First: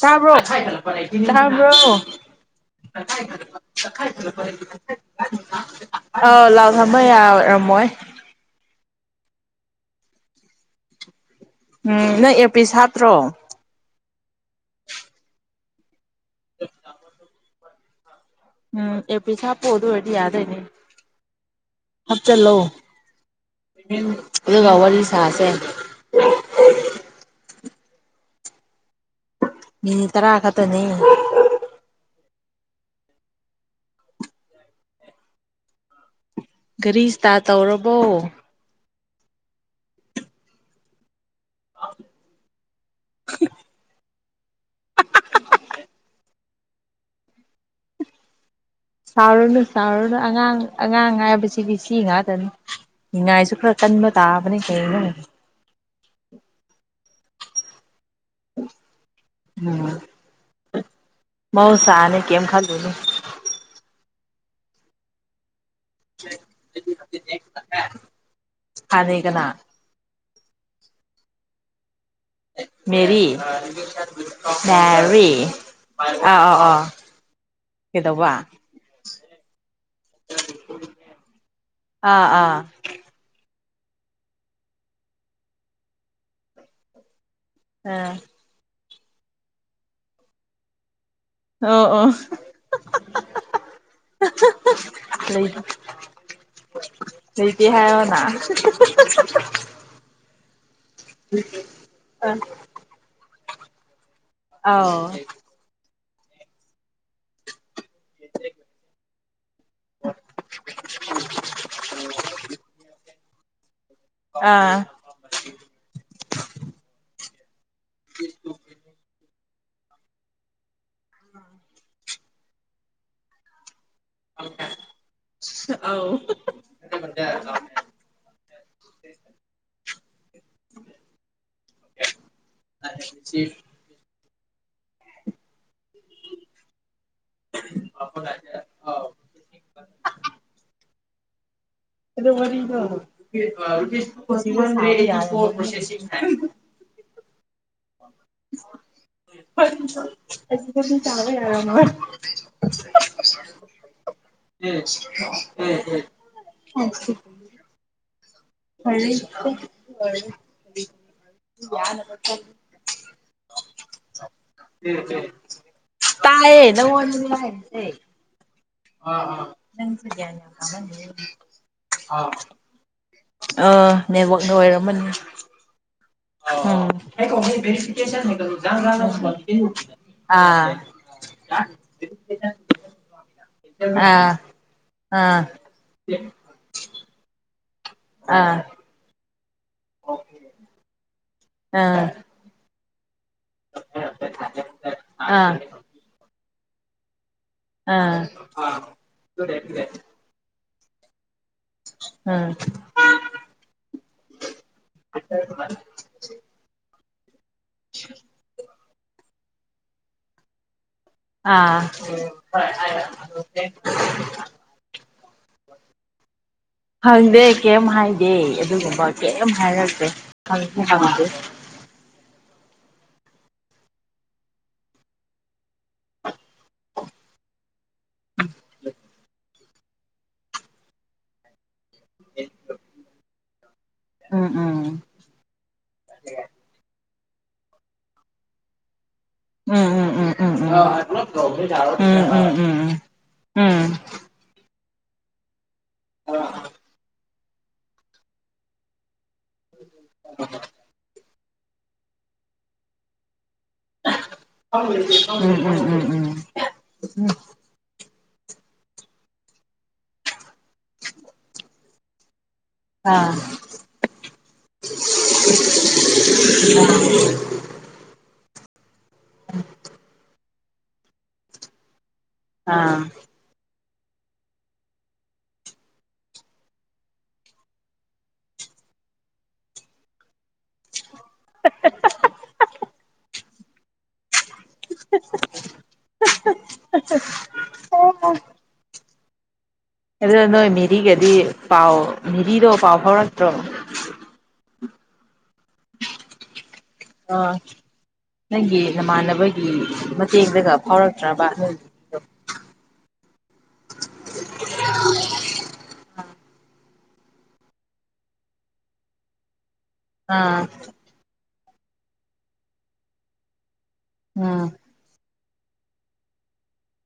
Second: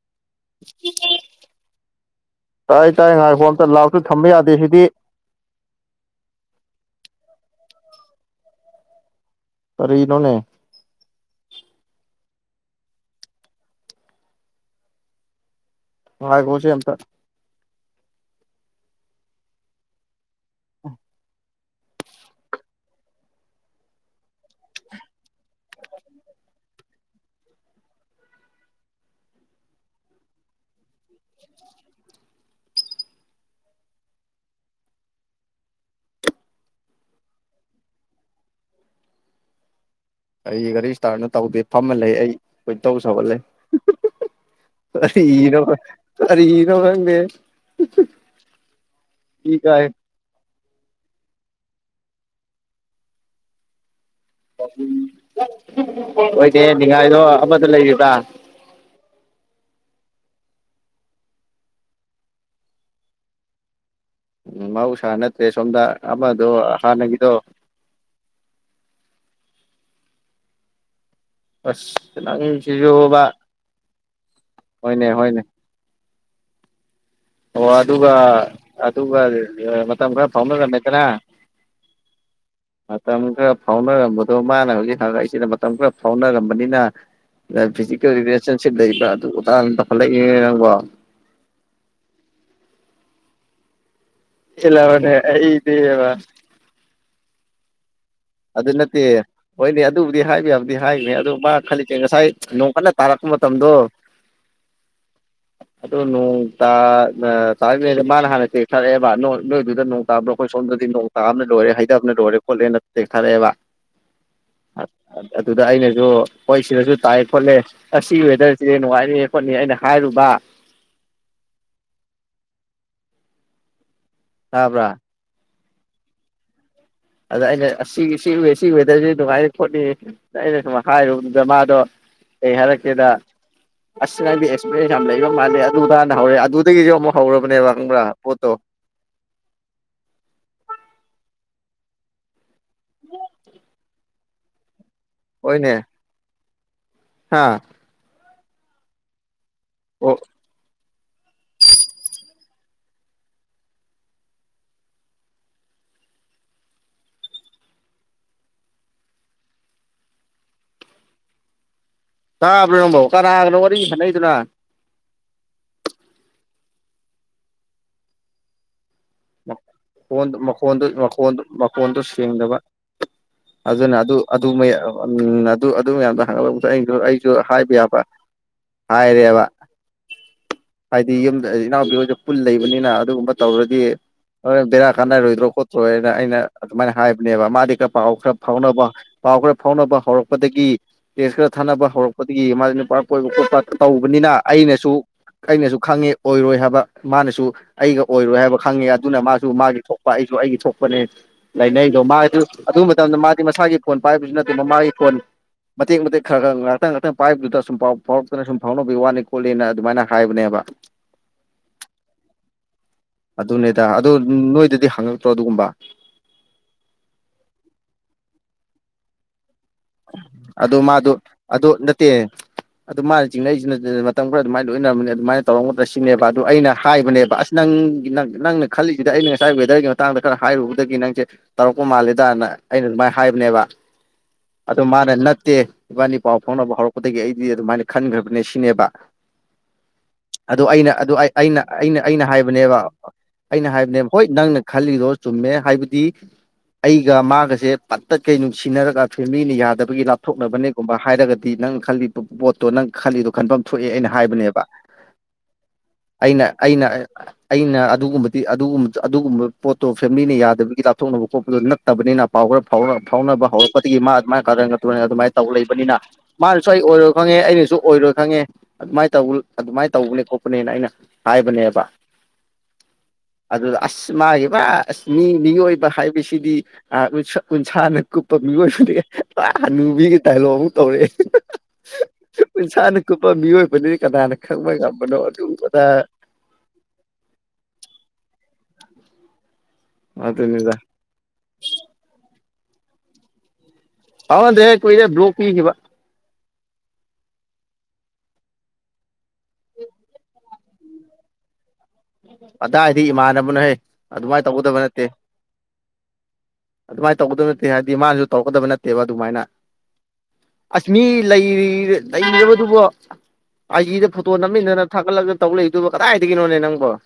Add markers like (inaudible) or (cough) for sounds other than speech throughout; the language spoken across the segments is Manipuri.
ꯇꯕ꯭ꯔꯣ ꯇꯕ꯭ꯔꯣ ꯇꯥꯏ ꯇꯥꯏ ꯉꯥꯏꯈꯣ ꯑꯝꯇ ꯂꯥꯎꯠꯁꯨ ꯊꯝꯕ ꯌꯥꯗꯦ ꯁꯤꯗꯤ ꯑꯥꯎ ꯂꯥꯎꯗ ꯊ (inaudible) ꯃ ꯌꯥꯔꯝꯃꯣꯏ ꯀꯔꯤꯅꯣꯅꯦ ꯎꯝ ꯅꯪ ꯏꯔꯄꯤꯤꯁ ꯍꯥꯞꯠꯇ꯭ꯔꯣ ꯉꯥꯏꯈꯣꯁꯦ ꯑꯝꯇ ꯎꯝ ꯏꯔꯄꯁ ꯍꯥꯞꯄꯨ ꯑꯗꯨ ꯑꯣꯏꯔꯗꯤ ꯌꯥꯗꯣꯏꯅꯦ ꯍꯥꯞꯆꯤꯜꯂꯨ ꯑꯗꯨꯒ ꯋꯥꯔꯤ ꯁꯥꯥꯁꯦ ꯃꯤꯅꯤꯠ ꯇꯔꯥ ꯈꯛꯇꯅꯤ ꯘꯔꯤꯁꯇꯥ ꯇꯧꯔꯕꯣ ꯑꯩꯒꯔꯤ ꯏꯁꯇꯥꯔꯠ ꯅꯠ ꯇꯧꯗꯦ ꯐꯝꯑ ꯂꯩ ꯑꯩ ꯈꯣꯏꯗꯧ ꯁꯧꯍꯠꯂꯦ ꯎꯝ ꯍꯨꯝ ꯍꯨꯝ ꯈꯣꯏꯗꯧ ꯁꯎꯒꯠꯂꯦ ꯀꯔꯤꯒꯤꯅꫭ ꯈꯪꯗꯦ ꯏ ꯁꯥꯎꯔꯨꯅꯨ ꯀꯥꯏ ꯁꯥꯎꯔꯅꯨ ꯑꯉꯥꯡ ꯑꯉꯥꯡ ꯍꯥꯏꯕꯁꯤꯗꯤ ꯁꯤ ꯁꯤ ꯉꯥꯛꯇꯅꯤ ꯅꯤꯡꯉꯥꯏꯁꯨ ꯈꯔ ꯀꯟꯕ ꯇꯥꯥꯕꯅꯤ ꯀꯩꯅꯤ ꯑꯣꯏꯗꯦ ꯅꯤꯡꯉꯥꯏꯗꯣ ꯑꯃꯗ ꯂꯩꯔꯤꯗ ꯎꯝ (unintelligible) ꯃꯧꯍꯩꯁꯅꯤ ꯀꯦꯝ ꯈꯜꯂꯨꯅꯨ ꯎꯝ ꯃꯥꯍꯧꯁꯥ ꯅꯠꯇ꯭ꯔꯦ ꯁꯣꯝꯗ ꯑꯃꯗꯣ ꯍꯥꯟꯅꯒꯤꯗꯣ ꯍꯥꯟꯅꯩ ꯀꯅꯥ ꯑꯁ ꯅꯪ ꯁꯤꯖꯨꯕꯥ ꯄꯦꯔꯤ (unintelligible) ꯑꯥ ꯑꯥ ꯑꯥ ꯑꯣ ꯑꯗꯨꯒ ꯀꯩꯗꯧꯕ ꯑꯗꯨꯒ ꯃꯇꯝ ꯈꯔ ꯐꯥꯎꯅꯔꯝꯃꯦꯗꯅ ꯑꯥ ꯑꯥ ꯃꯇꯝ ꯈꯔ ꯐꯥꯎꯅꯔꯝꯕꯗꯣ ꯃꯥꯅ ꯍꯧꯖꯤꯛ ꯍꯪꯉꯛꯏꯖꯦ ꯃꯇꯝ ꯈꯔ ꯐꯥꯎꯅꯔꯝꯕꯅꯤꯅ ꯐꯤꯖꯤꯀꯦꯜ ꯑꯥ ꯔꯤꯂꯦꯁꯟꯁꯤꯞ ꯂꯩ ꯑꯗꯨ ꯃꯥꯇꯛꯗꯨꯗꯥ ꯇꯧꯈꯠ ꯂꯛꯏ ꯅꯤꯅꯦ ꯅꯪꯕꯣ ꯑꯣ ꯑꯣ (unintelligible) ꯄꯦꯜꯂꯥꯕꯅꯦ ꯑꯥꯏꯗꯤꯕꯥ ꯂꯩꯇ ꯍꯥꯏꯌꫭ ꯑꯗꯨ ꯅꯠꯇꯦ ꯍꯣꯏꯅꯦ ꯑꯗꯨꯕꯨꯗꯤ ꯍꯥꯏꯕ ꯌꯥꯕꯗꯤ ꯍꯥꯏꯒ꯭ꯔꯦ ꯑꯗꯨ ꯃꯥ ꯈꯜꯂꯤꯖꯦ ꯉꯁꯥꯏ ꯅꯣꯡ ꯀꯟꯅ ꯇꯥꯔꯛꯄ ꯃꯇꯝ ꯃꯇꯝꯗꯣ ꯑꯥꯎ ꯑꯗꯨꯗꯣ ꯅꯣꯡ ꯇ ꯑ (unintelligible) ꯃꯥꯅ ꯍꯥꯟꯅ ꯇꯦꯛꯁ ꯊꯥꯔꯛ ꯑꯦꯕꯥ ꯅꯣꯏꯗꯨꯗ ꯅꯣꯡ ꯇꯥꯕ꯭ꯔꫭ ꯑꯩꯈꯣꯏ ꯁꯣꯝꯗꯗꯤ ꯅꯣꯡ ꯇꯥꯕꯅ ꯂꯣꯏꯔꯦ ꯍꯩꯗꯕꯅ ꯂꯣꯏꯔꯦ ꯈꯣꯠꯂꯦꯅ ꯑꯣꯏꯔꯦꯕ ꯑꯥ ꯑ ꯑꯗꯨꯗ ꯑꯩꯅꯖꯨ ꯍꫭꯏ ꯁꯤꯗꯁꯨ ꯇꯥꯏ ꯈꫭꯠꯂꯦ ꯑꯁꯤꯒꯤ ꯋꯦꯗꯔꯁꯤꯗꯤ ꯅꯨꯡꯉꯥꯏꯅꯤꯌꯦ ꯈꯣꯠꯅꯤꯌꯦ ꯑꯩꯅ ꯍꯥꯏꯔꯨꯕ (unintelligible) ꯇꯥꯕ꯭ꯔꯥ ꯑꯥꯎ (unintelligible) ꯑꯗ ꯑꯩꯅ ꯑꯁꯤ ꯑꯁꯤ ꯑꯁꯤ ꯋꯦꯗꯔꯖꯤ ꯅꯨꯡꯉꯥꯏꯅꯤ ꯈꯣꯠꯅꯤ ꯑꯩꯅ ꯁꯨꯝ ꯍꯥꯏꯔꯨꯕꯅꯤꯗ ꯃꯥꯗꯣ ꯀꯩ ꯍꯥꯏꯔꯛꯀꯦꯗ ꯅꯪꯗꯤ‌ ꯑꯦꯛꯄ꯭ꯔꯦꯁ ꯌꯥꯝ ꯂꯩꯕ ꯃꯜꯂꯦ ꯑꯗꯨ ꯍꯥꯟꯅ ꯍꯧꯔꯛꯑꯦ ꯑꯗꯨꯗꯒꯤꯁꯨ ꯑꯃꯨꯛ ꯍꯧꯔꯕꯅꯦꯕ ꯈꯪꯕ꯭ꯔꯥ ꯄꯣꯠꯇꯣ ꯑꯗ ꯋꯥꯔꯤ ꯋꯥꯔꯤ ꯑꯣ ꯍ ꯍꯦ ꯌꯥꯁꯤ ꯍꯥꯥ? (inaudible) ꯑꯣ ꯆꯔ ꯑꯃ ꯎꯝ ꯎꯝ ꯎꯝ (unintelligible) ꯇꯥꯕ꯭ꯔꯣ ꯅꯪꯕꯣ ꯀꯅꯥꯒꯅꯣ ꯋꯥꯔꯤ ꯁꯥꯟꯅꯩꯗꯨꯅꯥ? ꯑꯦ ꯃꯈꯣꯟ ꯃꯈꯣꯟꯗꯨ ꯇꯥꯃꯟꯗꯦ ꯃꯈꯣꯟ ꯃꯈꯣꯟꯗꯨ ꯁꯦꯡꯗꯕ ꯑꯥ ꯑꯗꯨꯅ ꯑꯗꯨ ꯑꯗꯨ ꯅꯦꯠꯋꯥꯛꯅ ꯃ ꯑꯣꯏꯔꯝꯃꯅꯤ ꯎ ꯑꯗꯨ- ꯑꯗꯨ (unintelligible) ꯎꯝ ꯊꯒꯠꯂꯁꯨ ꯑꯩꯁꯨ ꯑꯩꯁꯨ ꯍꯥꯏꯕ ꯌꯥꯕ ꯍꯥꯏꯔꯦꯕ ꯑꯥ ꯍꯥꯏꯗꯤ ꯌꯨꯝꯗ ꯏꯅꯥꯎꯄꯤ ꯍꯣꯏꯁꯨ ꯄꯨꯜ ꯂꯩꯕꯅꯤꯅ ꯑꯗꯨꯒꯨꯝꯕ ꯇꯧꯔꯗꯤ ꯑꯥ ꯍ ꯕꯦꯔꯥ ꯑꯥ ꯀꯥꯟꯅꯔꯣꯏꯗ꯭ꯔꯣ ꯈꯣꯠꯇ꯭ꯔꯣꯅ ꯑꯩꯅ ꯑꯗꯨꯃꯥꯏꯅ ꯍꯥꯏꯕꯅꯦꯕ ꯃꯥꯗꯤ ꯈꯔ ꯄꯥꯎ ꯈꯔ ꯐꯥꯎꯅꯕ ꯄꯥꯎꯈꯔꯥ ꯐꯥꯎꯅꯕ ꯍꯧꯔꯛꯄꯗꯒꯤ ꯇꯦꯁ ꯈꯔ ꯊꯥꯅꯕ ꯑꯥ ꯍꯧꯔꯛꯄꯗꯒꯤ ꯅꯨꯄꯥ ꯀꯣꯏꯕ ꯈꯣꯠꯄ ꯇꯧꯕꯅꯤꯅ ꯑꯩꯅꯁꯨ ꯑꯥ ꯑꯥ ꯑꯩꯅꯁꯨ ꯈꯪꯉꯦ ꯑꯣꯏꯔꯣꯏ ꯍꯥꯏ ꯃꯥꯅꯁꯨ ꯑꯩꯒ ꯑꯥ ꯑꯣꯏꯔꯣꯏ ꯍꯥꯏꯕ ꯈꯪꯉꯦ ꯑꯗꯨꯅ ꯃꯥꯁꯨ ꯃꯥꯒꯤ ꯊꯣꯛꯄ ꯑꯩꯁꯨ ꯑꯩꯒꯤ ꯊꯣꯛꯄ ꯐꯅꯦ ꯂꯩꯅꯩꯗꯣ ꯃꯥꯒꯤ ꯎꯝ ꯑꯗꯨꯕ ꯃꯇꯝꯗ ꯃꯥꯗꯤ ꯃꯁꯥꯒꯤ ꯐꯣꯟ ꯄꯥꯏꯕꯁꯤꯅꯠꯇꯅ ꯃꯥꯒꯤ ꯐꯣꯟ ꯃꯇꯦꯛ ꯃꯇꯦꯛ ꯈꯔ ꯈꯔ ꯉꯥꯛꯇꯪ ꯉꯥꯛꯇꯪ ꯄꯥꯏꯞꯗꯨꯗꯁ ꯔꯅ ꯁ ꯐꯥꯎ ꯋꯥꯅꯤ ꯈꯣꯠꯂꯤꯅ ꯑꯗꯨꯃꯥꯏꯅ ꯍꯥꯏꯕꯅꯦꯕ ꯑꯥ ꯑꯗ ꯅꯣꯏꯗꯗꯤ ꯍꯡꯉꯛꯇ꯭ꯔꯣ ꯑꯗꯨꯒꯨꯝꯕ ꯗꯦ ꯑꯗꯨꯒꯨꯝꯕ ꯀꯩꯝ ꯍꯥꯏꯔꯛꯇꯦ ꯑꯗꯨ ꯍꯪꯁꯨ ꯃꯥꯗꯨ ꯍꯪꯗꯦ ꯑꯗꯨ ꯅꯠꯇꯦ ꯑꯗꯨ ꯃꯥ ꯆꯤꯡꯅꯩꯖꯤꯅꯗꯤ ꯃꯇꯝ ꯈꯔ ꯑꯗꯨꯃꯥꯏꯅ ꯂꯣꯏꯅꯔꯝꯝꯕꯅꯤ ꯑꯗꯨꯃꯥꯏꯅ ꯇꯧꯔꯝꯒꯗ꯭ꯔ ꯁꯤꯅꯦꯕ ꯑꯗꯨ ꯑꯩꯅ ꯍꯥꯏꯕꯅꯦꯕ ꯑꯁ ꯅꯪ ꯅꯪꯅ ꯈꯜꯂꯤꯁꯤꯗ ꯑꯩꯅ ꯉꯁꯥꯏ ꯋꯦꯗꯔꯒꯤ ꯃꯇꯥꯡꯗ ꯈꯔ ꯍꯥꯏꯔꯨꯕꯗꯒꯤ ꯅꯪꯁꯦ ꯇꯧꯔꯛ ꯃꯥꯜꯂꯦꯗꯅ ꯑꯩꯅ ꯑꯗꯨꯃꯥꯏꯅ ꯍꯥꯏꯕꯅꯦꯕ ꯎꯝ ꯎꯝ ꯑꯗꯣ ꯃꯥꯅ ꯅꯠꯇꯦ ꯏꯕꯥꯅꯤ ꯄꯥꯎ ꯐꯥꯎꯅꯕ ꯍꯧꯔꯛꯄ ꯑꯗꯒꯤ ꯑꯩꯗꯤ ꯑꯗꯨꯃꯥꯏꯅ ꯈꯟꯈ꯭ꯔꯕꯅꯦ ꯁꯤꯅꯦꯕ ꯎꯝ ꯎꯝ ꯎꯝ ꯎꯝ ꯎꯝ ꯎꯝ ꯑꯗꯨ ꯎꯝ ꯎꯝ ꯑꯩꯅ ꯑꯗꯨ ꯑꯩꯅ ꯑꯩꯅ ꯑꯩꯅ ꯎꯝ ꯎꯝ ꯍꯥꯏꯕꯅꯦꯕ ꯎꯝ ꯑꯩꯅ ꯍꯥꯏꯕꯅꯦꯕ ꯍꯣꯏ ꯅꯪꯅ ꯈꯜꯂꯤꯗꯣ ꯆꯨꯝꯃꯦ ꯍꯥꯏꯕꯗꯤ ꯗꯤ ꯑꯩꯒ ꯃꯥꯒ ꯁꯦ ꯄꯠ ꯇꯠꯈꯩ ꯅꯨꯡꯁꯤꯅꯔꯒ ꯐꯦ ꯃꯤꯅ ꯌꯥꯗꯕꯒꯤ ꯂꯥꯞꯊꯣꯛꯅꯕꯅꯦꯒꯨꯝꯕ ꯍꯥꯏꯔꯒꯗꯤ ꯅꯪ ꯈꯜꯂꯤ ꯄꯣꯠꯇꯣ ꯅꯪ ꯈꯜꯂꯤꯗꯣ ꯈꯟꯐꯝ ꯊꯣꯛꯑꯦ ꯑꯩꯅ ꯍꯥꯏꯕꯅꯦꯕ ꯎꯝ ꯑꯩꯅ ꯑꯩꯅ ꯑꯩꯅ ꯑꯗꯨꯒꯨꯝꯕ ꯑꯗꯨꯒꯨꯝꯕ ꯄꯣꯠꯇꯣ ꯐꯦꯃꯤꯂꯤꯅ ꯌꯥꯗ ꯕꯒꯤ ꯂꯥꯞꯊꯣꯛꯅꯕ ꯈꯣꯠꯄꯗꯣ ꯅꯠꯇꯕꯅꯤꯅ ꯄꯥꯎ ꯈꯔ ꯐꯥꯎ ꯑꯥ ꯐꯥꯎꯅꯕ ꯍꯧꯔꯛꯄꯗꯩꯩ ꯃꯥ ꯑꯗꯨꯃꯥꯏꯅ ꯀꯥꯔꯟꯒ ꯇꯨꯔꯟꯒ ꯑꯗꯨꯃꯥꯏꯅ ꯇꯧ ꯂꯩꯕꯅꯤꯅ ꯃꯥꯅꯁꯨ ꯑꯩ ꯑꯣꯏꯔꯣꯏ ꯈꯪꯉꯦ ꯑꯩꯅꯁꯨ ꯑꯣꯏꯔꯣꯏ ꯈꯪꯉꯦ ꯉꯦ ꯑꯗꯨꯃꯥꯏꯅ ꯇꯧꯕ ꯑꯗꯨꯃꯥꯏꯅ ꯇꯧꯕꯅꯦ ꯈꯣꯠꯄꯅꯦ ꯅꯦꯅ ꯑꯩꯅ ꯍꯥꯏꯕꯅꯦꯕ ꯑꯥ ꯑꯁ ꯃꯥꯒꯤ ꯄꯨꯔꯥ ꯑꯁ ꯃꯤ ꯃꯤꯑꯣꯏꯕ ꯍꯥꯏꯕꯁꯤꯗꯤ ꯑ ꯎꯟꯁꯥꯅ ꯀꯨꯞꯄ ꯃꯤꯑꯣꯏꯕꯅꯤ ꯍꯥꯅꯨꯕꯤꯒꯤ ꯗꯥꯏꯂꯣꯛ ꯑꯃꯨꯛ ꯇꯧꯔꯛꯑꯦ ꯄꯩꯁꯥꯅ ꯀꯨꯞꯄ ꯃꯤꯑꯣꯏ ꯀꯅꯥꯅ ꯈꯪꯕ ꯉꯝꯕꯅꯣ ꯑꯗꯨꯒꯨꯝꯕꯗ ꯑꯗꯨꯗ ꯅꯣꯏ ꯃꯦꯔꯤꯒꯗꯤ ꯄꯥꯎ ꯃꯦꯔꯤꯗꯣ ꯄꯥꯎ ꯐꯥꯎꯔꯛ꯭ꯇꯔꯣ ꯍꯥꯎꯅꯗꯍ ꯔꯦ ꯕꯂꯣꯛ ꯄꯤꯒꯤꯕ ꯑꯥ ꯅꯪꯒꯤ ꯅꯃꯥꯟꯅꯕꯒꯤ ꯃꯇꯦꯡꯗꯒ ꯐꯥꯎꯔꯛꯇ꯭ꯔꯕ ꯅꯣꯏ ꯑꯗꯥꯏꯗꯤ ꯏꯃꯥꯟꯅꯕꯅꯍꯩ ꯑꯗꯨꯃꯥꯏꯅ ꯇꯧꯒꯗꯕ ꯅꯠꯇꯦ ꯑꯗꯨꯃꯥꯏꯅ ꯇꯧꯒꯗꯕ ꯅꯠꯇꯦ ꯍꯥꯏꯕꯗꯤ ꯃꯥꯅꯁꯨ ꯇꯧꯔꯛꯀꯗꯕ ꯅꯠꯇꯦꯕ ꯑꯗꯨꯃꯥꯏꯅ ꯑꯥ ꯑꯁ ꯃꯤ ꯂꯩꯔꯤ ꯂꯩꯅꯦꯕꯗꯨꯕꯣ ꯑꯥꯏꯖꯤꯗ ꯐꯣꯇꯣ ꯎꯝ ꯅꯝꯃꯤꯟꯅꯅ ꯊꯥꯒꯠꯂꯒ ꯇꯧꯂꯛꯏꯗꯨꯕ ꯀꯗꯥꯏꯗꯒꯤꯅꯣꯅꯦ ꯅꯪꯕꯣ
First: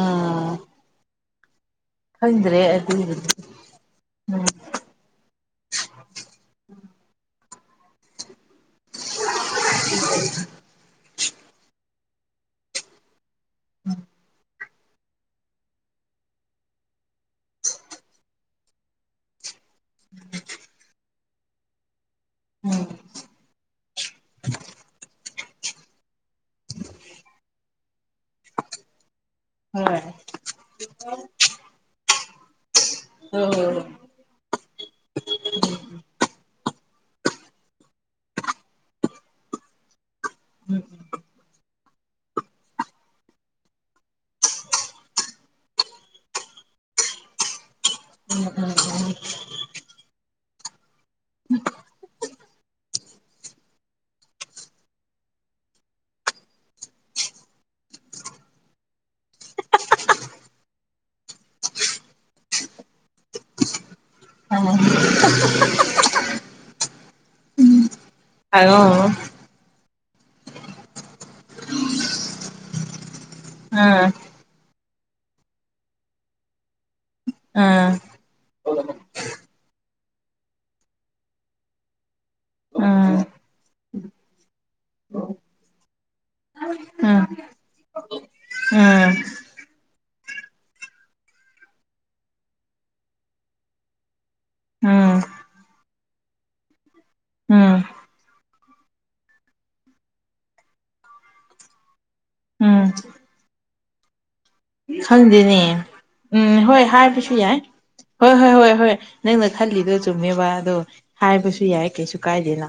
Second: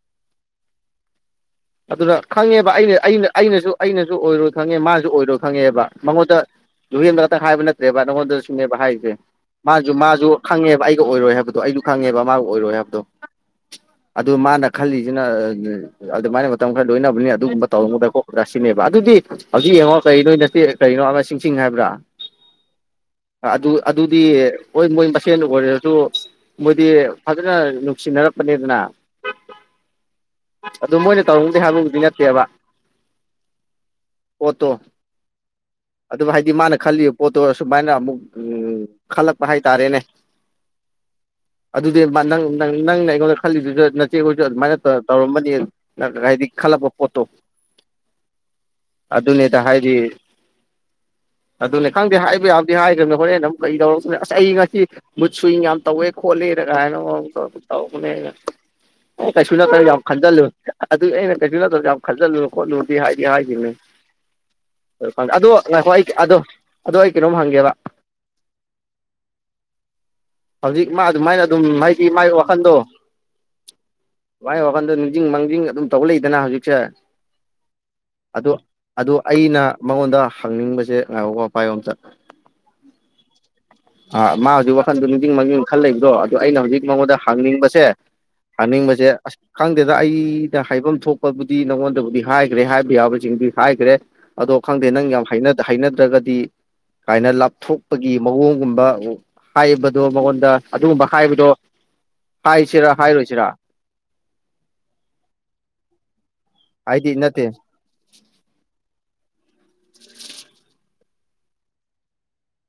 ꯑꯥ ꯑꯗꯨꯅ ꯈꯪꯉꯦꯕ ꯑꯩꯅ ꯑꯩꯅ ꯑꯩꯅꯁꯨ ꯑꯩꯅꯁꯨ ꯎꯝ ꯑꯣꯏꯔꯣꯏ ꯈꯪꯉꯦ ꯃꯥꯁꯨ ꯑꯣꯏꯔꯣꯏ ꯈꯪꯉꯦꯕ ꯃꯉꯣꯟꯗ ꯂꯍꯦꯟꯗ ꯍꯥꯏꯕ ꯅꯠꯇ꯭ꯔꯦ ꯅꯪꯉꯣꯟ ꯅꯦꯕ ꯍꯥꯏꯁꯦ ꯃꯥꯁꯨ ꯃꯥꯁꯨ ꯈꯪꯉꯦꯕ ꯑꯩ ꯑꯣꯏꯔꯣꯏ ꯍꯥꯏꯕꯗꯣ ꯑꯩꯁꯨ ꯈꯪꯉꯦꯕ ꯃꯥꯕꯨ ꯑꯣꯏꯔꯣꯏ ꯍꯥꯏꯕꯗꯣ (inaudible) ꯑꯗꯨ ꯃꯥꯅ ꯈꯜꯂꯤꯁꯤꯅ ꯑꯗꯨ ꯃꯥꯥꯏꯅ ꯃꯇꯝ ꯈꯔ ꯂꯣꯏꯅꯕꯅꯤ ꯑꯗꯨꯒꯨꯝꯕ ꯇꯧꯔꯝꯗ ꯈꯣꯠ꯭ꯔꯥ ꯁꯤꯅꯦꯕ ꯑꯗꯨꯗꯤ ꯍꯧꯖꯤꯛ ꯌꯦꯡꯉꯣ ꯀꯩꯅꯣ ꯅꯠꯇꯦ ꯀꯔꯤꯅꯣ ꯑꯃ ꯆꯤꯡ ꯍꯥꯏꯕ꯭ꯔꯥ ꯑꯗꯨ ꯑꯗꯨꯗꯤ ꯍꯣꯏ ꯃꯣꯏ ꯃꯁꯦꯟ ꯑꯣꯏꯔꯔꯁꯨ ꯃꯣꯏꯗꯤ ꯐꯖꯅ ꯅꯨꯡꯁꯤꯅꯔꯛꯄꯅꯦꯗꯅ ꯍꯣꯏ ꯁꯦꯕ ꯍ ꯍꯣ ꯄꯣꯠꯇꯣ ꯑꯗꯨꯕꯨ ꯍꯥꯏꯗꯤ ꯃꯥꯅ ꯈꯜꯂꯤꯕ ꯄꯣꯠꯇꯣ ꯑꯁꯨꯃꯥꯏꯅ ꯑꯃꯨꯛ ꯈꯜꯂꯛꯄ ꯍꯥꯏꯇꯥꯔꯦꯅꯦ ꯑꯗꯨꯗꯤ ꯅ ꯅꯪꯅ ꯑꯩꯉꯣꯟꯗ ꯈꯜꯂꯤꯗꯨꯁꯨ ꯏꯆꯦꯈꯣꯏꯁꯨ ꯑꯗꯨꯃꯥꯏꯅ ꯇꯧꯔꯝꯕꯅꯤ ꯍꯥꯏꯗꯤ ꯈꯜꯂꯛꯄ ꯄꯣꯠꯇꯣ ꯑꯗꯨꯅꯦꯗ ꯍꯥꯏꯗꯤ ꯑꯗꯨꯅꯦ ꯈꯪꯗꯦ ꯍꯥꯏꯕ ꯌꯥꯗꯤ ꯍꯥꯏꯈ꯭ꯔꯕꯅꯤ ꯍꯣꯔꯦꯟ ꯑꯗꯨꯨꯛ ꯀꯩ ꯇꯧꯔꯄꯅꯤ ꯑꯁ ꯑꯩ ꯉꯁꯤ ꯃꯨꯠ ꯁꯨꯋꯤꯡ ꯌꯥꯝ ꯇꯧꯋꯦ ꯈꯣꯠꯂꯦꯅ ꯀꯥꯏꯅ ꯇꯧꯔ ꯇꯧꯔꯄꯅꯦꯅ ꯀꯩꯁꯨ ꯅꯠꯇꯕ ꯌꯥꯝ ꯈꯟꯖꯤꯜꯂꯨ ꯑꯗꯨ ꯑꯩꯅ ꯀꯩꯁꯨ ꯅꯠꯇꯕꯁꯨ ꯌꯥꯝ ꯈꯟꯖꯜꯂꯨ ꯈꯣꯠꯂꯨꯗꯤ ꯍꯥꯏꯗꯤ ꯍꯥꯏꯈꯤꯕꯅꯤ ꯍꯣꯏ ꯑꯣ ꯉꯥꯏꯈꯣ ꯑ ꯑꯗꯣ ꯑꯩ ꯀꯩꯅꯣꯝ ꯍꯪꯒꯦꯕ ꯍꯥꯏꯌ ꯍꯪꯉ ꯍꯧꯖꯤꯛ ꯃꯥ ꯑꯗꯨꯃꯥꯏꯅ ꯑꯗꯨꯝ ꯍꯥꯏꯗꯤ ꯃꯥꯒꯤ ꯋꯥꯈꯜꯗꯣ ꯃꯥꯥꯏ ꯋꯥꯈꯟꯗꯣ ꯅꯤꯡꯁꯤꯡꯤꯡ ꯃꯥꯡꯖꯤꯡ ꯑꯗꯨꯝ ꯇꯧꯕ ꯂꯩꯗꯅ ꯍꯧꯖꯤꯛꯁꯦ ꯑꯗꯨ ꯑꯗꯨ ꯑꯩꯅ ꯃꯉꯣꯟꯗ ꯍꯪꯅꯤꯡꯕꯁꯦ ꯉꯥꯏꯈꯀꯣ ꯄꯥꯏꯌꯣ ꯑꯣꯝꯇ ꯑꯥ ꯃꯥ ꯍꯧꯖꯤꯛ ꯋꯥꯈꯟꯗꯣ ꯅꯤꯡꯁꯤꯡ ꯃꯥꯡꯖꯤꯡ ꯈꯜ ꯂꯩꯕꯗꯣ ꯑꯗꯨ ꯑꯩꯅ ꯍꯧꯖꯤꯛ ꯃꯉꯣꯟꯗ ꯍꯪꯅꯤꯡꯕꯁꯦ ꯍꯥꯏꯅꯤꯡꯕꯁꯦ ꯈꯪꯗꯦꯅꯦ ꯑꯁ ꯈꯪꯗꯦꯗ ꯑꯩꯗ ꯍꯥꯏꯐꯝ ꯊꯣꯛꯄꯕꯨꯗꯤ ꯅꯪꯉꯣꯟꯗꯕꯨꯗꯤ ꯍꯥꯏꯈ꯭ꯔꯦ ꯍꯥꯏꯕ ꯌꯥꯕꯁꯤꯡꯗꯨꯗꯤ ꯍꯥꯏꯈ꯭ꯔꯦ ꯑꯗꯣ ꯈꯪꯗꯦ ꯅꯪ ꯌꯥꯝ ꯍꯥꯏꯅꯗ꯭ꯔꯒꯗꯤ ꯀꯥꯏꯅ ꯂꯥꯞꯊꯣꯛꯄꯒꯤ ꯃꯑꯣꯡꯒꯨꯝꯕ ꯍꯥꯏꯕꯗꯣ ꯃꯉꯣꯟꯗ ꯑꯗꯨꯒꯨꯝꯕ ꯍꯥꯏꯕꯗꯣ ꯍꯥꯏꯁꯤꯔꯥ ꯍꯥꯏꯔꯣꯏꯁꯤ ꯨꯖꯔꯥ ꯈꯪꯗꯦꯅꯦ ꯎꯝ ꯍꯣꯏ ꯍꯥꯏꯕꯁꯨ ꯅꯠꯇꯦ ꯌꯥꯏ ꯍꯣꯏ ꯍꯣꯏ ꯍꯣꯏ ꯍꯣꯏ ꯅꯪ ꯈꯜꯂꯤꯗꯣ ꯆꯨꯝꯃꯦꯕ ꯑꯗꯣ ꯍꯥꯏꯕꯁꯨ ꯌꯥꯏ ꯀꯩꯁꯨ ꯀꯥꯏꯗꯦꯅ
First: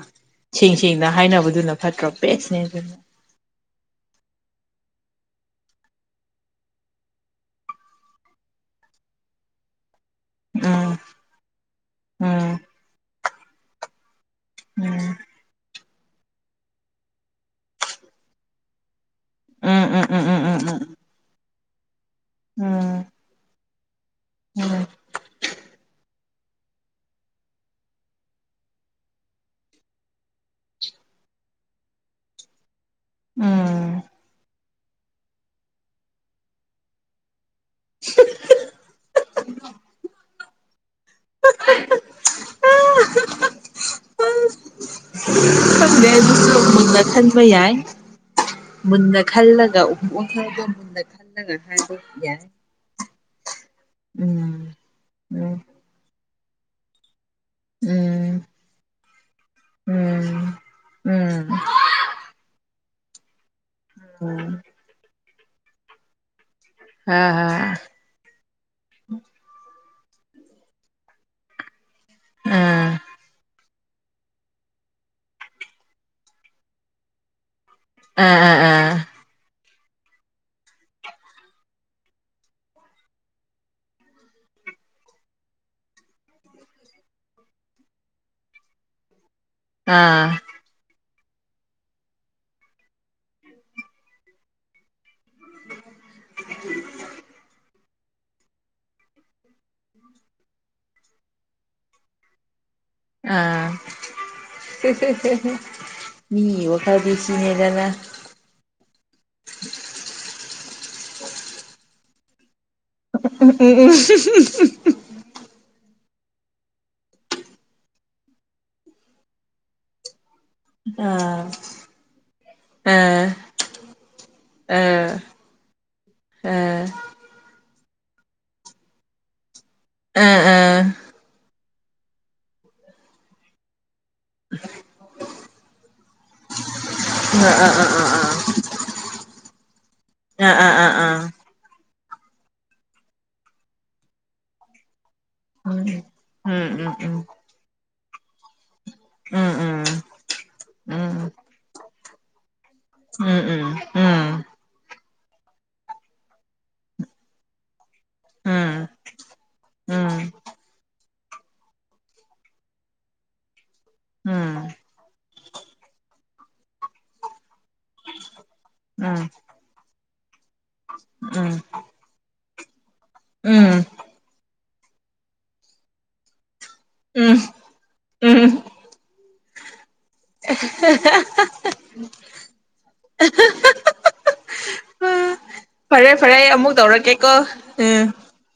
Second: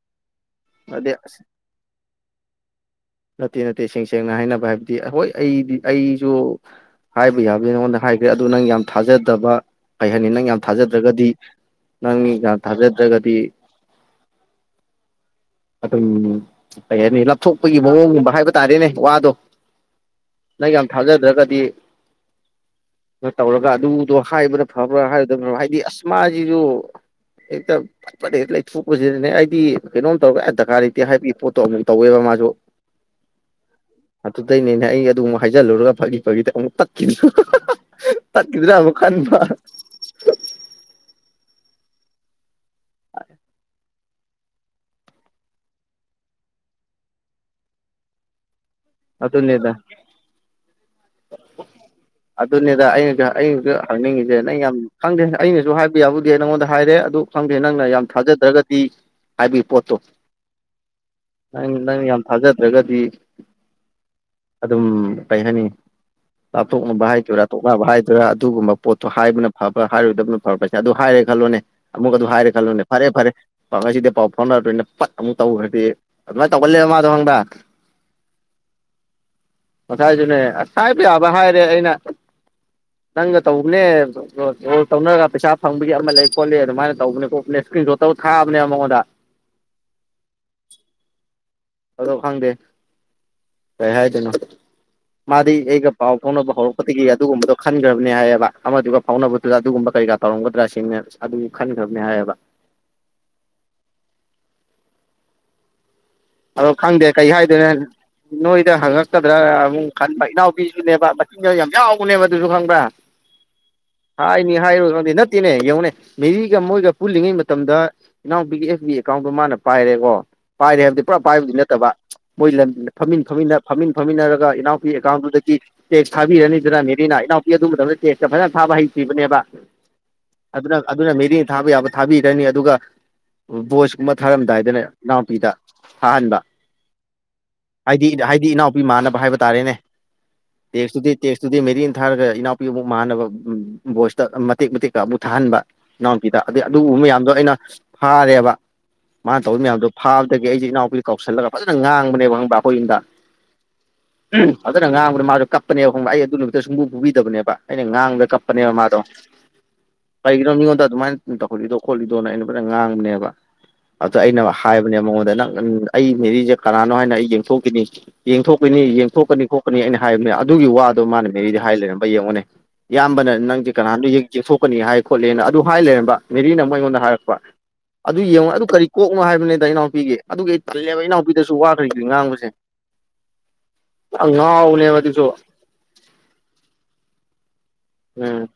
ꯁꯦꯡ ꯁꯦꯡꯅ ꯅꯠꯇꯦ ꯑꯁ ꯍꯥꯏꯅꯕꯗꯨꯅ ꯐꯠꯇ꯭ꯔꯣ ꯕꯦꯁꯅꯦ ꯑꯗꯨꯅ ꯅꯠꯇꯦ ꯅꯠꯇꯦ ꯁꯦꯡ ꯁꯦꯡꯅ ꯍꯥꯏꯅꯕ ꯍꯥꯏꯕꯗꯤ ꯍꯣꯏ ꯑꯩꯗꯤ ꯑꯩꯁꯨ ꯍꯥꯏꯕ ꯌꯥꯕꯦ ꯅꯉꯣꯟꯗ ꯍꯥꯏꯈ꯭ꯔꯦ ꯑꯗꯨ ꯅꯪ ꯌꯥꯝ ꯊꯥꯖꯗꯕ ꯀꯩ ꯍꯥꯏꯅꯤ ꯅꯪ ꯌꯥꯝ ꯎꯝ ꯊꯥꯖꯗ꯭ꯔꯒꯗꯤ ꯅꯪꯒꯤ ꯎꯝ ꯌꯥꯝ ꯊꯥꯖꯗ꯭ꯔꯒꯗꯤ ꯎꯝ ꯑꯗꯨꯝ ꯀꯩ ꯍꯥꯏꯅꯤ ꯂꯥꯞꯊꯣꯛꯄꯒꯤ ꯃꯑꯣꯡꯒꯨꯝꯕ ꯍꯥꯏꯕ ꯇꯥꯔꯦꯅꯦ ꯋꯥꯗꯣ ꯎꯝ ꯎꯝ ꯎꯝ ꯎꯝ ꯎꯝ ꯅꯪ ꯌꯥꯝ ꯊꯥꯖꯗ꯭ꯔꯒꯗꯤ ꯇꯧꯔꯒ ꯑꯗꯨꯗꯣ ꯍꯥꯏꯕ꯭ꯔ ꯎꯝ ꯎꯝ ꯎꯝ ꯐꯕ꯭ꯔꯥ ꯍꯥꯏꯔꯗꯕ꯭ꯔ ꯍꯥꯏꯗꯤ ꯑꯁ ꯃꯥꯁꯤꯁꯨ ꯍꯦꯛꯇ ꯐꯠ ꯍꯦꯛꯇ ꯂꯩꯊꯣꯛꯄꯁꯤꯗꯅꯦ ꯑꯩꯗꯤ ꯀꯩꯅꯣꯝ ꯗꯔꯀꯥꯔ ꯂꯩꯇꯦ ꯍꯥꯏꯕꯒꯤ ꯄꯣꯠꯇꯣ ꯑꯃꯨꯃꯨꯛ ꯇꯧꯋꯦꯕ ꯃꯥꯁꯨ ꯎꯨꯝ ꯑꯗꯨꯗꯩꯅꯤꯅꯦ ꯑꯩ ꯑꯗꯨ ꯑꯃꯨꯛ ꯍꯥꯏꯖꯤꯜꯂꯨꯔꯒ ꯐꯒꯤ ꯐꯒꯤꯗ ꯑꯃꯨꯛ ꯇꯠꯈꯤꯗ ꯍ ꯍ ꯍ ꯇꯠꯈꯤꯗ꯭ꯔꯥ ꯑꯃꯨꯛ ꯈꯟꯕ (inaudible) ꯈꯪꯗꯦ ꯑꯗꯨꯁꯨ ꯃꯨꯟꯅ ꯈꯟꯕ ꯌꯥꯏ ꯃꯨꯟꯅ ꯑꯗꯨꯅꯦꯗ ꯈꯜꯂꯒ ꯑꯃꯨꯛ ꯑꯣꯟꯊꯗ ꯃꯨꯟꯅ ꯈꯜꯂꯒ ꯍꯥꯏꯕ ꯌꯥꯏ ꯑꯗꯨꯅꯤꯗ ꯑꯩꯅꯁꯨ ꯑꯩꯅꯁꯨ ꯍꯪꯅꯤꯡꯉꯤꯁꯦ ꯅꯪ ꯃꯤꯒꯤ ꯌꯥꯝ ꯈꯪꯗꯦ ꯑꯩꯅꯁꯨ ꯍꯥꯏꯕ ꯌꯥꯕꯨ ꯗꯤ ꯅꯉꯣꯟꯗ ꯍꯥꯏꯔꯦ ꯑꯗꯨ ꯈꯪꯗꯦ ꯅꯪꯅ ꯌꯥꯝ ꯊꯥꯖꯗ꯭ꯔꯒꯗꯤ ꯍꯥꯏꯕꯒꯤ ꯄꯣꯠꯇꯨ ꯅꯪ-ꯅꯪꯅ ꯌꯥꯝ ꯊꯥꯖꯗ꯭ꯔꯒꯗꯤ ꯑꯗꯨꯝ ꯀꯩ ꯍꯥꯏꯅꯤ ꯂꯥꯞꯊꯣꯛꯅꯕ ꯍꯥꯏꯗꯣꯏꯔꯥ ꯇꯣꯛꯅꯅꯕ ꯍꯥꯏꯗꯣꯏꯔꯥ ꯑꯗꯨꯒꯨꯝꯕ ꯄꯣꯠꯇꯣ ꯍꯥꯏꯕꯅ ꯐꯕ ꯍꯣꯏ ꯍꯥꯏꯔꯣꯏꯗꯕꯅ ꯐꯕ꯭ꯔꯁꯤꯅꯤ ꯑꯗꯨ ꯍꯥꯏꯔꯦ ꯈꯜꯂꯣꯅꯦ ꯑꯃꯨꯛꯀꯥ ꯑꯗꯨ ꯍꯥꯏꯔꯦ ꯈꯜꯂꯣꯅꯦ ꯐꯔꯦ ꯐꯔꯦ ꯄ ꯉꯁꯤꯗꯩ ꯄꯥꯎ ꯐꯥꯎꯅꯔꯔꯣꯏꯅ ꯄꯠ ꯑꯃꯨꯛ ꯇꯧꯈ꯭ꯔꯗꯤ ꯑꯗꯨꯃꯥꯏꯅ ꯇꯧꯒꯜꯂꯦꯕ ꯃꯥꯗꯣ ꯈꯪꯕ꯭ꯔ ꯑꯥ-ꯑ-ꯑꯥ ꯉꯁꯥꯏꯖꯨꯅꯦ ꯍꯥꯏꯕ ꯌꯥꯕ ꯍꯥꯏꯔꯦ ꯑꯩꯅ ꯅꯪꯒ ꯇꯧꯕꯅꯦ ꯑꯗꯨ ꯇꯧꯅꯔꯒ ꯄꯩꯁꯥ ꯐꯪꯕꯒꯤ ꯑꯃ ꯂꯩ ꯈꯣꯠꯂꯦ ꯑꯗꯨꯃꯥꯏꯅ ꯇꯧꯕꯅꯦ ꯈꯣꯠꯄꯅꯦ ꯏꯁꯀ꯭ꯔꯤꯟ ꯁꯣꯠ ꯇꯧ ꯊꯥꯕꯅꯦ ꯃꯉꯣꯟꯗ ꯑꯥ ꯑꯗꯣ ꯈꯪꯗꯦ ꯀꯩ ꯍꯥꯏꯗꯣꯏꯅꯣ ꯃꯥꯗꯤ ꯑꯩꯒ ꯄꯥꯎ ꯐꯥꯎꯅꯕ ꯍꯧꯔꯛꯄꯗꯒꯤ ꯑꯗꯨꯒꯨꯝꯕꯗꯣ ꯈꯟꯈ꯭ꯔ ꯅꯦ ꯍꯥꯏꯌꯦꯕ ꯑꯃꯗꯨꯒ ꯐꯥꯎꯅꯕꯗꯨꯗ ꯑꯗꯨꯒꯨꯝꯕ ꯀꯔꯤ ꯀꯥ ꯇꯧꯔꯝꯒꯗ꯭ꯔꯥ ꯁꯤ ꯑꯗꯨ ꯈꯟꯒꯔꯥꯕꯅꯤ ꯍꯥꯏꯌꯦꯕ ꯑ-ꯍꯦ-ꯍꯦ-ꯍꯦ-ꯍꯦ ꯑꯗꯣ ꯈꯪꯗꯦ ꯀꯩ ꯍꯥꯏꯗꯣꯏꯅꯣ ꯅꯣꯏꯗ ꯍꯪꯉꯛꯀꯗ꯭ꯔꯥ ꯑꯃꯨꯛ ꯈꯟꯕ ꯏꯅꯥꯎ ꯄꯤꯁꯨꯅꯦꯕ ꯃꯆꯤꯟꯗꯣ ꯌꯥꯝ ꯌꯥꯎꯕꯅꯦꯕ ꯑꯗꯨꯁꯨ ꯈꯪꯕ꯭ꯔꯥ ꯎꯝ ꯍꯥꯏꯅꯤ ꯍ-ꯍ-ꯍ-ꯍ ꯍꯥꯏꯔꯣꯏ ꯈꯪꯗꯦ ꯅꯠꯇꯦꯅꯦ ꯌꯦꯡꯉꯨꯅꯦ ꯃꯦꯔꯤꯒ ꯃꯣꯏꯒ ꯄꯨꯜꯂꯤꯉꯩ ꯃꯇꯝꯗ ꯏꯅꯥꯎꯄꯤꯒꯤ ꯑꯦꯐ ꯕꯤ ꯑꯦꯀꯥꯎꯟꯗꯣ ꯃꯥꯅ ꯄꯥꯏꯔꯦꯕꯀꯣ ꯄꯥꯏꯔꯦ ꯍꯥꯏꯕꯗꯤ ꯄꯨꯔꯥ ꯑꯥ ꯄꯥꯏꯕꯨꯗꯤ ꯅꯠꯇꯕ ꯃꯣꯏ ꯂꯝ ꯐꯝꯃꯤꯟ ꯑꯥ ꯐꯝꯟꯅ ꯐꯝꯃꯤꯟ ꯐꯝꯃꯤꯟꯅꯔꯒ ꯏꯅꯥꯎꯄꯤ ꯑꯥ ꯑꯦꯀꯥꯎꯟꯗꯨꯗꯒꯤ ꯇꯦꯛꯁ ꯑꯥ ꯊꯥꯕꯤꯔꯅꯤꯗꯅ ꯃꯦꯔꯤꯅꯥ ꯏꯅꯥꯎꯄꯤ ꯑꯗꯨꯗ ꯇꯦꯛꯁꯀ ꯐꯖꯅ ꯊꯥꯕ ꯍꯩꯇ꯭ꯔꯤꯕꯅꯦꯕ ꯑꯥ ꯑꯥ ꯑꯥ ꯑꯥ ꯑꯥ ꯑꯗꯨꯅ-ꯑꯗꯨꯅ ꯃꯦꯔꯤ ꯊꯥꯕ ꯌꯥꯕ ꯊꯥꯕꯤꯔꯅꯤ ꯑꯗꯨꯒ ꯕꯣꯏꯁ ꯀꯨꯝꯕ ꯊꯥꯔꯝꯗꯥꯏꯗꯅꯦ ꯏꯅꯥꯎꯄꯤꯗ ꯊꯥꯍꯟꯕ ꯑꯥ ꯍꯥꯏꯗꯤ ꯍꯥꯏꯗꯤ ꯏꯅꯥꯎꯄꯤ ꯃꯥꯟꯅꯕ ꯍꯥꯏꯕ ꯇꯥꯔꯦꯅꯦ ꯑꯥ ꯑꯥ ꯇꯦꯛꯁꯇꯨꯗꯤ ꯑꯥ ꯇꯦꯛꯁꯇꯨꯗꯤ ꯃꯦꯔꯤꯟ ꯊꯥꯔꯒ ꯏꯅꯥꯎꯄꯤ ꯑꯃꯨꯛ ꯃꯥꯟꯅꯕ ꯚ ꯚ ꯚꯣꯏꯁꯇ ꯃꯇꯦꯛ ꯃꯇꯦꯛ ꯇ ꯑꯃꯨꯛ ꯊꯥꯍꯟꯕ ꯏꯅꯥꯎꯅꯨꯄꯤꯗ ꯎꯝ ꯎꯝ ꯎꯝ ꯎꯝ ꯑꯗꯩ ꯑꯗꯨ ꯎꯕ ꯃꯌꯥꯝꯗꯣ ꯑꯩꯅ ꯐꯥꯔꯦꯕ ꯃꯥꯅ ꯇꯧꯔꯤ ꯃꯌꯥꯝꯗꯣꯥ ꯐꯥ ꯑꯗꯒꯤ ꯑꯩꯗꯤ ꯎꯝ ꯏꯅꯥꯎꯄꯤ ꯀꯧꯁꯜꯂꯒ ꯐꯖꯅ ꯉꯥꯡ (unintelligible) ꯈꫭꯏ ꯌꯨꯝꯗ ꯎꯝ ꯎꯝ ꯎꯝ ꯎꯟ ꯐꯖꯅ ꯉꯥꯡ ꯃꯥꯗꯨ ꯀꯞꯄꯅꯦꯕ ꯈꯪꯕ꯭ꯔꯥ ꯑꯩ ꯑꯗꯨ ꯅꯨꯃꯤꯠꯇ ꯁꯨꯡꯐꯨ ꯐꯨꯕꯤꯗꯕꯅꯦꯕ ꯉꯥꯡꯕꯗ ꯀꯝꯄꯅꯦ ꯃꯥꯗꫭ ꯎꯝ ꯎꯝ ꯀꯩꯒꯤꯅꯣ ꯃꯤꯉꯣꯟꯗ ꯑꯗꯨꯃꯥꯏꯅ ꯇꯧꯈꯠꯂꯤꯗꯣ ꯈꯣꯠꯂꯤꯗꯣꯅ ꯑꯩꯅ ꯐꯖꯅ ꯉꯥꯡꯕꯅꯦꯕ꯫ ꯑꯗ ꯑꯩꯅ ꯍꯥꯏꯕꯅꯦ ꯃꯉꯣꯟ ꯅꯪ ꯎꯡ ꯑꯩ ꯃꯦꯔꯤꯖꯦ ꯀꯅꯥꯅꯣ ꯍꯥꯏꯅ ꯑꯩ ꯌꯦꯡꯊꯣꯛꯈꯤꯅꯤ ꯌꯦꯊꯣꯛ ꯑꯩꯈꯣꯏ ꯎꯝ ꯎꯝ ꯌꯦꯡꯊꯣꯛꯀꯅꯤ ꯈꯣꯠꯀꯅꯤ ꯑꯩꯅ ꯍꯥꯏꯕꯅꯦ ꯑꯗ ꯑꯗꯨꯒꯤ ꯋꯥꯗꯣ ꯃꯥꯅ ꯃꯦꯔꯤꯗꯤ ꯍꯥꯏ ꯂꯩꯔꯝꯕ ꯌꯦꯡꯉꯣꯅꯦ ꯏꯌꯥꯝꯕꯅ ꯅꯪꯖꯦ ꯀꯅꯥꯅꯣ ꯌꯦꯛꯊꯣꯛꯀꯅꯤ ꯍꯥꯏ ꯈꯣꯠꯂꯦꯅ ꯑꯗꯨ ꯍꯥꯏ ꯂꯩꯔꯝꯕ ꯃꯦꯔꯤꯅ ꯑꯃꯨꯛ ꯑꯩꯉꯣꯟꯗ ꯎꯝ ꯎꯝ ꯍꯥꯏꯔꯛꯄ ꯑꯗꯨ ꯌꯦꯡꯉꯣ ꯎꯝ ꯑꯗꯨ ꯀꯔꯤ ꯀꯣꯛꯅꯣ ꯍꯥꯏꯕꯅꯤꯗ ꯏꯅꯥꯎꯄꯤꯒꯤ ꯑꯗꯨꯒꯤ ꯑꯩ ꯇꯜꯂꯦꯕ ꯏꯅꯥꯎꯄꯤꯗꯁꯨ ꯋꯥ (unintelligible) ꯉꯥꯡꯕꯁꯦ ꯌꯥꯝ ꯉꯥꯎꯕꯅꯦꯕ ꯑꯗꯨꯁꯨ꯫ ꯐꯔꯦ - ꯐꯔꯦ ꯑꯃꯨꯛ ꯇꯧꯔꯛꯀꯦꯀꯣ꯫ ꯎꯝ꯫